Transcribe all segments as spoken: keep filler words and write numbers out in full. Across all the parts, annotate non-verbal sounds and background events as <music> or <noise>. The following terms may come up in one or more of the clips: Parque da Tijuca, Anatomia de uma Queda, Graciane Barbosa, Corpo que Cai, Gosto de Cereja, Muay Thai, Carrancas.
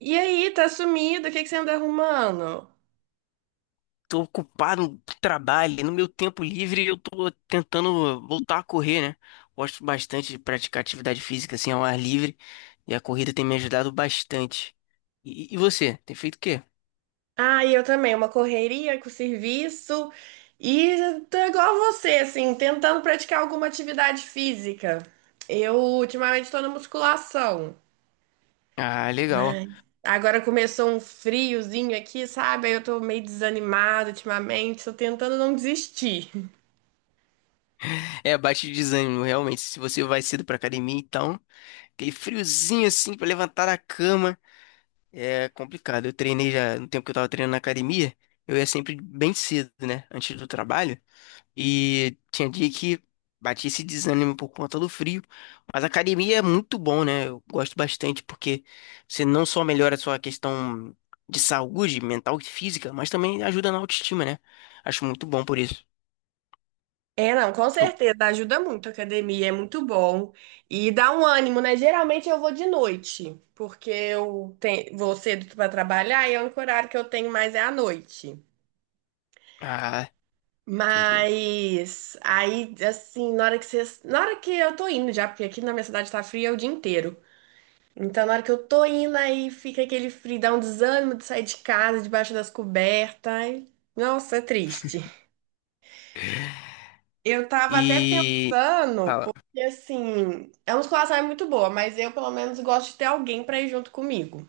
E aí, tá sumido? O que que você anda arrumando? Tô ocupado, trabalho, no meu tempo livre eu tô tentando voltar a correr, né? Gosto bastante de praticar atividade física assim ao ar livre e a corrida tem me ajudado bastante. E, e você, tem feito o quê? Ah, e eu também, uma correria com o serviço. E tô igual a você, assim, tentando praticar alguma atividade física. Eu ultimamente tô na musculação, Ah, legal. mas agora começou um friozinho aqui, sabe? Aí eu tô meio desanimada ultimamente, tô tentando não desistir. É, bate de desânimo, realmente. Se você vai cedo pra academia, então, aquele friozinho assim pra levantar da cama é complicado. Eu treinei já no tempo que eu tava treinando na academia, eu ia sempre bem cedo, né? Antes do trabalho. E tinha dia que batia esse desânimo por conta do frio. Mas a academia é muito bom, né? Eu gosto bastante porque você não só melhora a sua questão de saúde mental e física, mas também ajuda na autoestima, né? Acho muito bom por isso. É, não, com Eu- certeza, ajuda muito a academia, é muito bom. E dá um ânimo, né? Geralmente eu vou de noite, porque eu tenho, vou cedo para trabalhar e é o único horário que eu tenho mais é à noite. Ah, entendi. Mas aí, assim, na hora que vocês, na hora que eu tô indo já, porque aqui na minha cidade tá fria o dia inteiro. Então, na hora que eu tô indo, aí fica aquele frio, dá um desânimo de sair de casa, debaixo das cobertas. Ai, nossa, é triste. Eu tava até E. pensando, Fala. porque assim, a musculação é muito boa, mas eu pelo menos gosto de ter alguém pra ir junto comigo.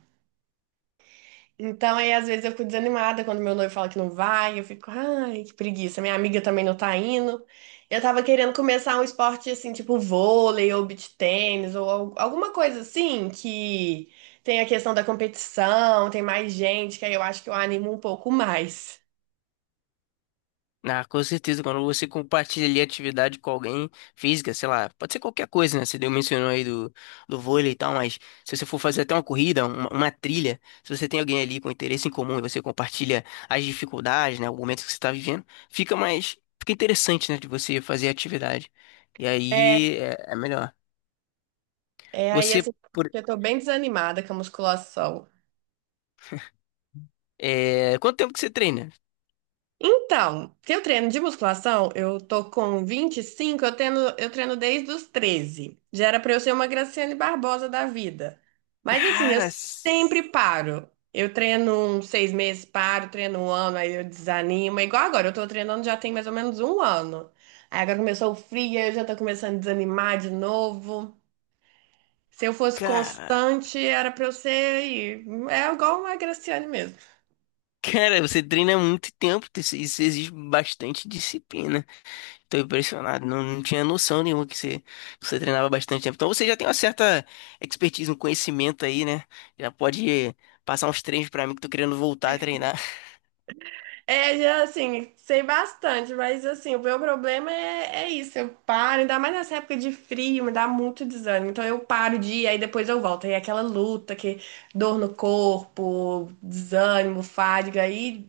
Então aí às vezes eu fico desanimada quando meu noivo fala que não vai, eu fico, ai, que preguiça, minha amiga também não tá indo. Eu tava querendo começar um esporte assim, tipo vôlei ou beach tênis ou al- alguma coisa assim que tem a questão da competição, tem mais gente, que aí eu acho que eu animo um pouco mais. Ah, com certeza, quando você compartilha ali atividade com alguém física, sei lá, pode ser qualquer coisa, né? Você deu mencionou aí do, do vôlei e tal, mas se você for fazer até uma corrida, uma, uma trilha, se você tem alguém ali com interesse em comum e você compartilha as dificuldades, né? O momento que você está vivendo, fica mais, fica interessante, né? De você fazer atividade. E É, aí é, é melhor. é aí Você, assim, por, eu tô bem desanimada com a musculação. É, quanto tempo que você treina? Então, se eu treino de musculação, eu tô com vinte e cinco. eu treino, eu treino desde os treze. Já era pra eu ser uma Graciane Barbosa da vida. Mas assim, eu Cara, s- sempre paro. Eu treino uns seis meses, paro, treino um ano, aí eu desanimo. É igual agora, eu tô treinando já tem mais ou menos um ano. Aí agora começou o frio, aí eu já tô começando a desanimar de novo. Se eu fosse cara, constante, era pra eu ser. É igual uma Graciane mesmo. cara, você treina há muito tempo, isso isso exige bastante disciplina. Tô impressionado, não, não tinha noção nenhuma que você, que você treinava bastante tempo. Então você já tem uma certa expertise, um conhecimento aí, né? Já pode passar uns treinos pra mim que tô querendo voltar a treinar. É, assim, sei bastante, mas assim, o meu problema é, é isso, eu paro, ainda mais nessa época de frio, me dá muito desânimo. Então eu paro de ir, aí depois eu volto. Aí é aquela luta que dor no corpo, desânimo, fadiga, aí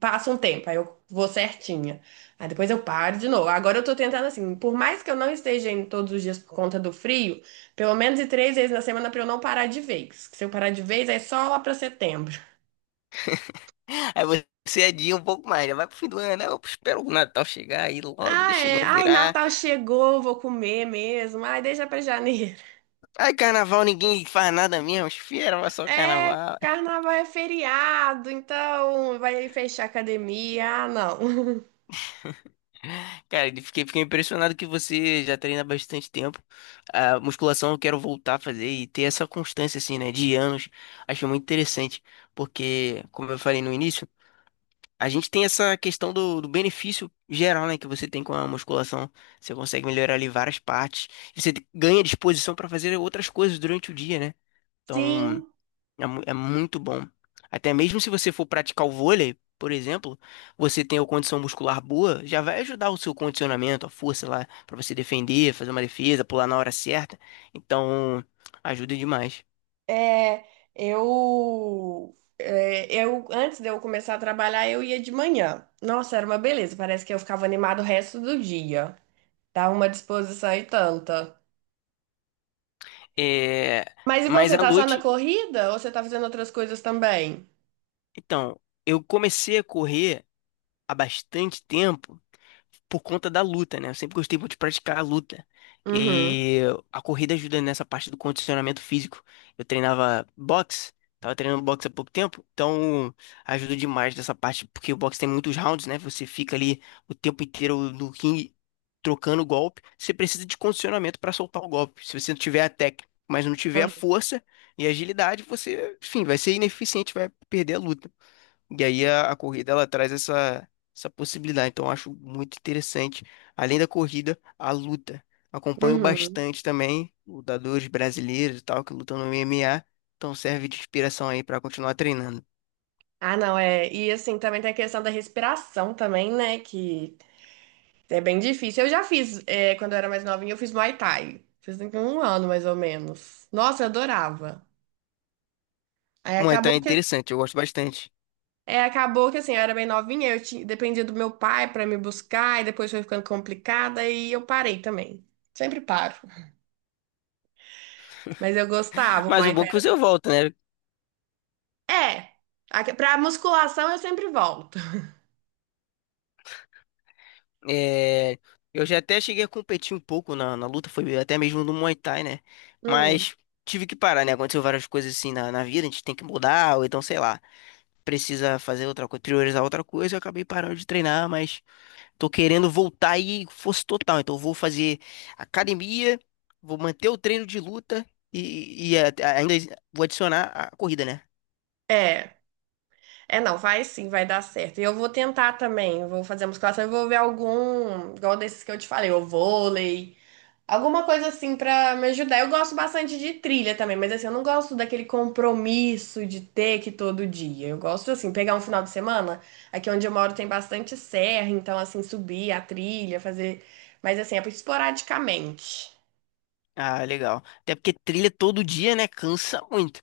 passa um tempo, aí eu vou certinha. Aí depois eu paro de novo. Agora eu tô tentando assim, por mais que eu não esteja indo todos os dias por conta do frio, pelo menos de três vezes na semana pra eu não parar de vez. Se eu parar de vez, é só lá pra setembro. <laughs> Aí você adia um pouco mais, já vai pro fim do ano, né? Eu espero o Natal chegar aí logo, Ah, deixa o é. ano Ai, virar. Natal chegou, vou comer mesmo. Ai, deixa pra janeiro. <laughs> Ai, carnaval, ninguém faz nada mesmo, espera, mas só É, carnaval. carnaval é feriado, então vai fechar a academia. Ah, não. <laughs> Cara, ele- fiquei, fiquei impressionado que você já treina há bastante tempo. A musculação eu quero voltar a fazer e ter essa constância, assim, né, de anos. Acho muito interessante, porque, como eu falei no início, a gente tem essa questão do, do benefício geral, né, que você tem com a musculação. Você consegue melhorar ali várias partes. Você ganha disposição para fazer outras coisas durante o dia, né? Então. Sim, É, mu- é muito bom. Até mesmo se você for praticar o vôlei, por exemplo, você tem a condição muscular boa, já vai ajudar o seu condicionamento, a força lá, pra você defender, fazer uma defesa, pular na hora certa. Então, ajuda demais. é, eu, é, eu antes de eu começar a trabalhar, eu ia de manhã. Nossa, era uma beleza, parece que eu ficava animado o resto do dia. Dá uma disposição e tanta. É, Mas e mas você, à tá só na noite, corrida ou você tá fazendo outras coisas também? então, eu comecei a correr há bastante tempo, por conta da luta, né? Eu sempre gostei muito de praticar a luta. Uhum. E a corrida ajuda nessa parte do condicionamento físico. Eu treinava boxe, tava treinando boxe há pouco tempo, então ajuda demais nessa parte, porque o boxe tem muitos rounds, né? Você fica ali o tempo inteiro no ringue trocando golpe. Você precisa de condicionamento para soltar o golpe. Se você não tiver a técnica, mas não tiver a força e a agilidade, você, enfim, vai ser ineficiente, vai perder a luta. E aí a, a corrida ela traz essa, essa possibilidade. Então eu acho muito interessante. Além da corrida, a luta. Acompanho Uhum. bastante também lutadores brasileiros e tal que lutam no M M A. Então serve de inspiração aí para continuar treinando. Ah, não, é. E assim, também tem a questão da respiração também, né? Que é bem difícil. Eu já fiz, é, quando eu era mais novinha, eu fiz Muay Thai. Fiz com um ano, mais ou menos. Nossa, eu adorava. Aí Muay Thai é acabou que, interessante, eu gosto bastante. é, acabou que assim, eu era bem novinha, eu tinha, dependia do meu pai pra me buscar, e depois foi ficando complicada, e eu parei também. Sempre paro. Mas eu gostava, o Mas o Muay bom é Thai. que era- você volta, né? É, a- pra musculação eu sempre volto. É, eu já até cheguei a competir um pouco na, na luta, foi até mesmo no Muay Thai, né? Hum, Mas tive que parar, né? Aconteceu várias coisas assim na, na vida, a gente tem que mudar, ou então sei lá, precisa fazer outra coisa, priorizar outra coisa, eu acabei parando de treinar, mas tô querendo voltar aí força total. Então eu vou fazer academia, vou manter o treino de luta e, e a- a- ainda vou adicionar a corrida, né? é. É, não, vai sim, vai dar certo. E eu vou tentar também, vou fazer a musculação e vou ver algum, igual desses que eu te falei, o vôlei, alguma coisa assim pra me ajudar. Eu gosto bastante de trilha também, mas assim, eu não gosto daquele compromisso de ter que ir todo dia. Eu gosto assim, pegar um final de semana, aqui onde eu moro tem bastante serra, então assim, subir a trilha, fazer, mas assim, é esporadicamente. Ah, legal. Até porque trilha todo dia, né? Cansa muito.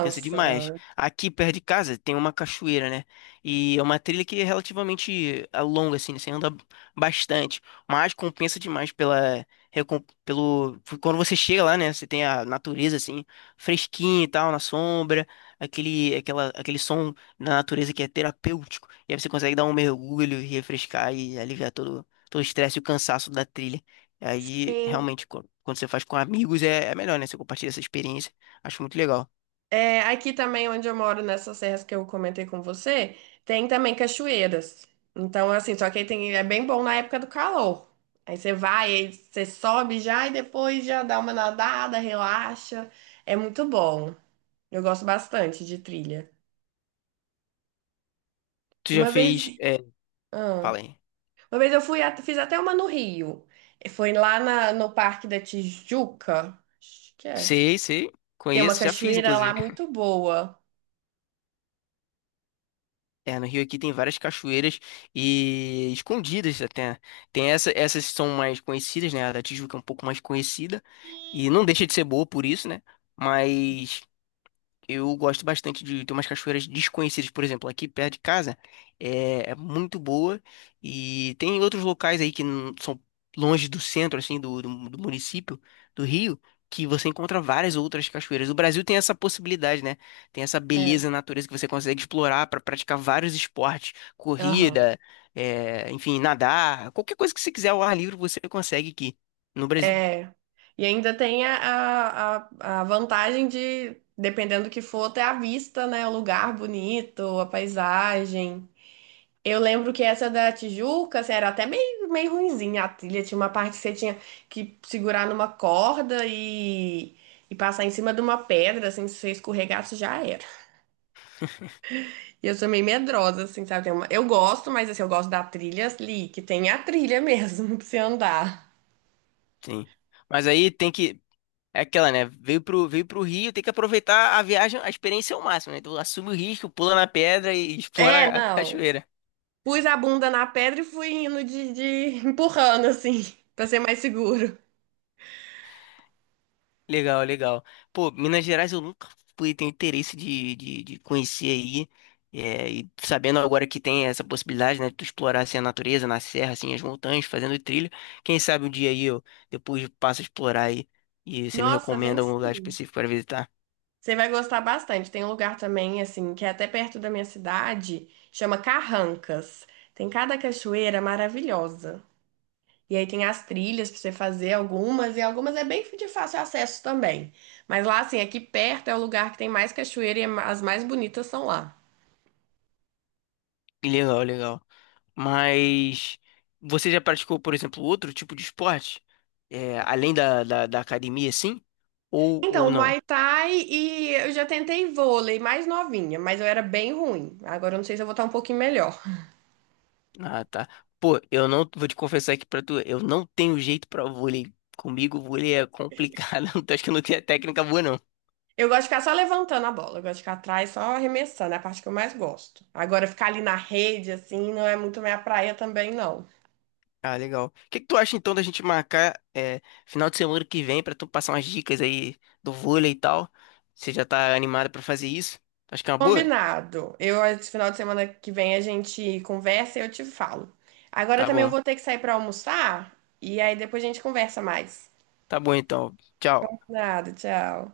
Cansa demais. Aqui perto de casa tem uma cachoeira, né? E é uma trilha que é relativamente ah, longa, assim, né? Você anda bastante. Mas compensa demais pela. recom- pelo, quando você chega lá, né? Você tem a natureza, assim, fresquinha e tal, na sombra, aquele, aquela, aquele som da natureza que é terapêutico. E aí você consegue dar um mergulho e refrescar e aliviar todo, todo o estresse e o cansaço da trilha. Aí, realmente, quando quando você faz com amigos, é, é melhor, né? Você compartilha essa experiência. Acho muito legal. É, aqui também onde eu moro, nessas serras que eu comentei com você, tem também cachoeiras. Então, assim, só que aí tem, é bem bom na época do calor. Aí você vai, aí você sobe já e depois já dá uma nadada, relaxa. É muito bom. Eu gosto bastante de trilha. Tu já Uma fez. vez, É, ah, fala aí. uma vez eu fui, at- fiz até uma no Rio. E foi lá na- no Parque da Tijuca, acho que é. Sei, sei. Tem uma Conheço, já fiz, cachoeira lá inclusive. muito boa. É, no Rio aqui tem várias cachoeiras e escondidas até. Tem essa, essas que são mais conhecidas, né? A da Tijuca é um pouco mais conhecida. E não deixa de ser boa por isso, né? Mas eu gosto bastante de ter umas cachoeiras desconhecidas, por exemplo, aqui perto de casa é, é muito boa e tem outros locais aí que não são longe do centro, assim, do, do, do município do Rio, que você encontra várias outras cachoeiras. O Brasil tem essa possibilidade, né? Tem essa É. beleza na natureza que você consegue explorar para praticar vários esportes, Aham. corrida, é, enfim, nadar, qualquer coisa que você quiser ao ar livre você consegue aqui no Brasil. É. E ainda tem a, a, a a vantagem de, dependendo do que for, ter a vista, né? O lugar bonito, a paisagem. Eu lembro que essa da Tijuca, assim, era até meio, meio ruinzinha a trilha. Tinha uma parte que você tinha que segurar numa corda e, e passar em cima de uma pedra, assim, se você escorregasse, já era. E eu sou meio medrosa, assim, sabe? Tem uma- Eu gosto, mas assim, eu gosto da trilha ali, que tem a trilha mesmo <laughs> pra você andar. Sim. Mas aí tem que É aquela, né? Veio pro, veio pro Rio, tem que aproveitar a viagem, a experiência ao máximo, né? Então assume o risco, pula na pedra e <laughs> É, explora a não. cachoeira. Pus a bunda na pedra e fui indo de, de- <laughs> empurrando, assim, <laughs> pra ser mais seguro. Legal, legal. Pô, Minas Gerais eu nunca fui, tenho interesse de, de, de conhecer aí. É, e sabendo agora que tem essa possibilidade, né? De tu explorar assim, a natureza, na serra, assim, as montanhas, fazendo trilha. Quem sabe um dia aí eu depois passo a explorar aí e você me Nossa, vem recomenda algum lugar sim. específico para visitar. Você vai gostar bastante. Tem um lugar também, assim, que é até perto da minha cidade, chama Carrancas. Tem cada cachoeira maravilhosa. E aí tem as trilhas pra você fazer algumas, e algumas é bem de fácil acesso também. Mas lá, assim, aqui perto é o lugar que tem mais cachoeira e é ma- as mais bonitas são lá. Legal, legal. Mas você já praticou, por exemplo, outro tipo de esporte? É, além da, da, da academia, sim? Ou, ou Então, não? Muay Thai e eu já tentei vôlei mais novinha, mas eu era bem ruim. Agora eu não sei se eu vou estar um pouquinho melhor. Ah, tá. Pô, eu não vou te confessar aqui pra tu, eu não tenho jeito pra vôlei. Comigo, vôlei é complicado. <laughs> Então acho que eu não tenho a técnica boa, não. Eu gosto de ficar só levantando a bola, eu gosto de ficar atrás só arremessando, é a parte que eu mais gosto. Agora ficar ali na rede, assim, não é muito minha praia também, não. Ah, legal. O que que tu acha então da gente marcar é, final de semana que vem pra tu passar umas dicas aí do vôlei e tal? Você já tá animado pra fazer isso? Acho que é uma boa? Combinado. Eu, esse final de semana que vem, a gente conversa e eu te falo. Agora Tá também eu bom. vou ter que sair para almoçar e aí depois a gente conversa mais. Tá bom então. Tchau. Nada, tchau.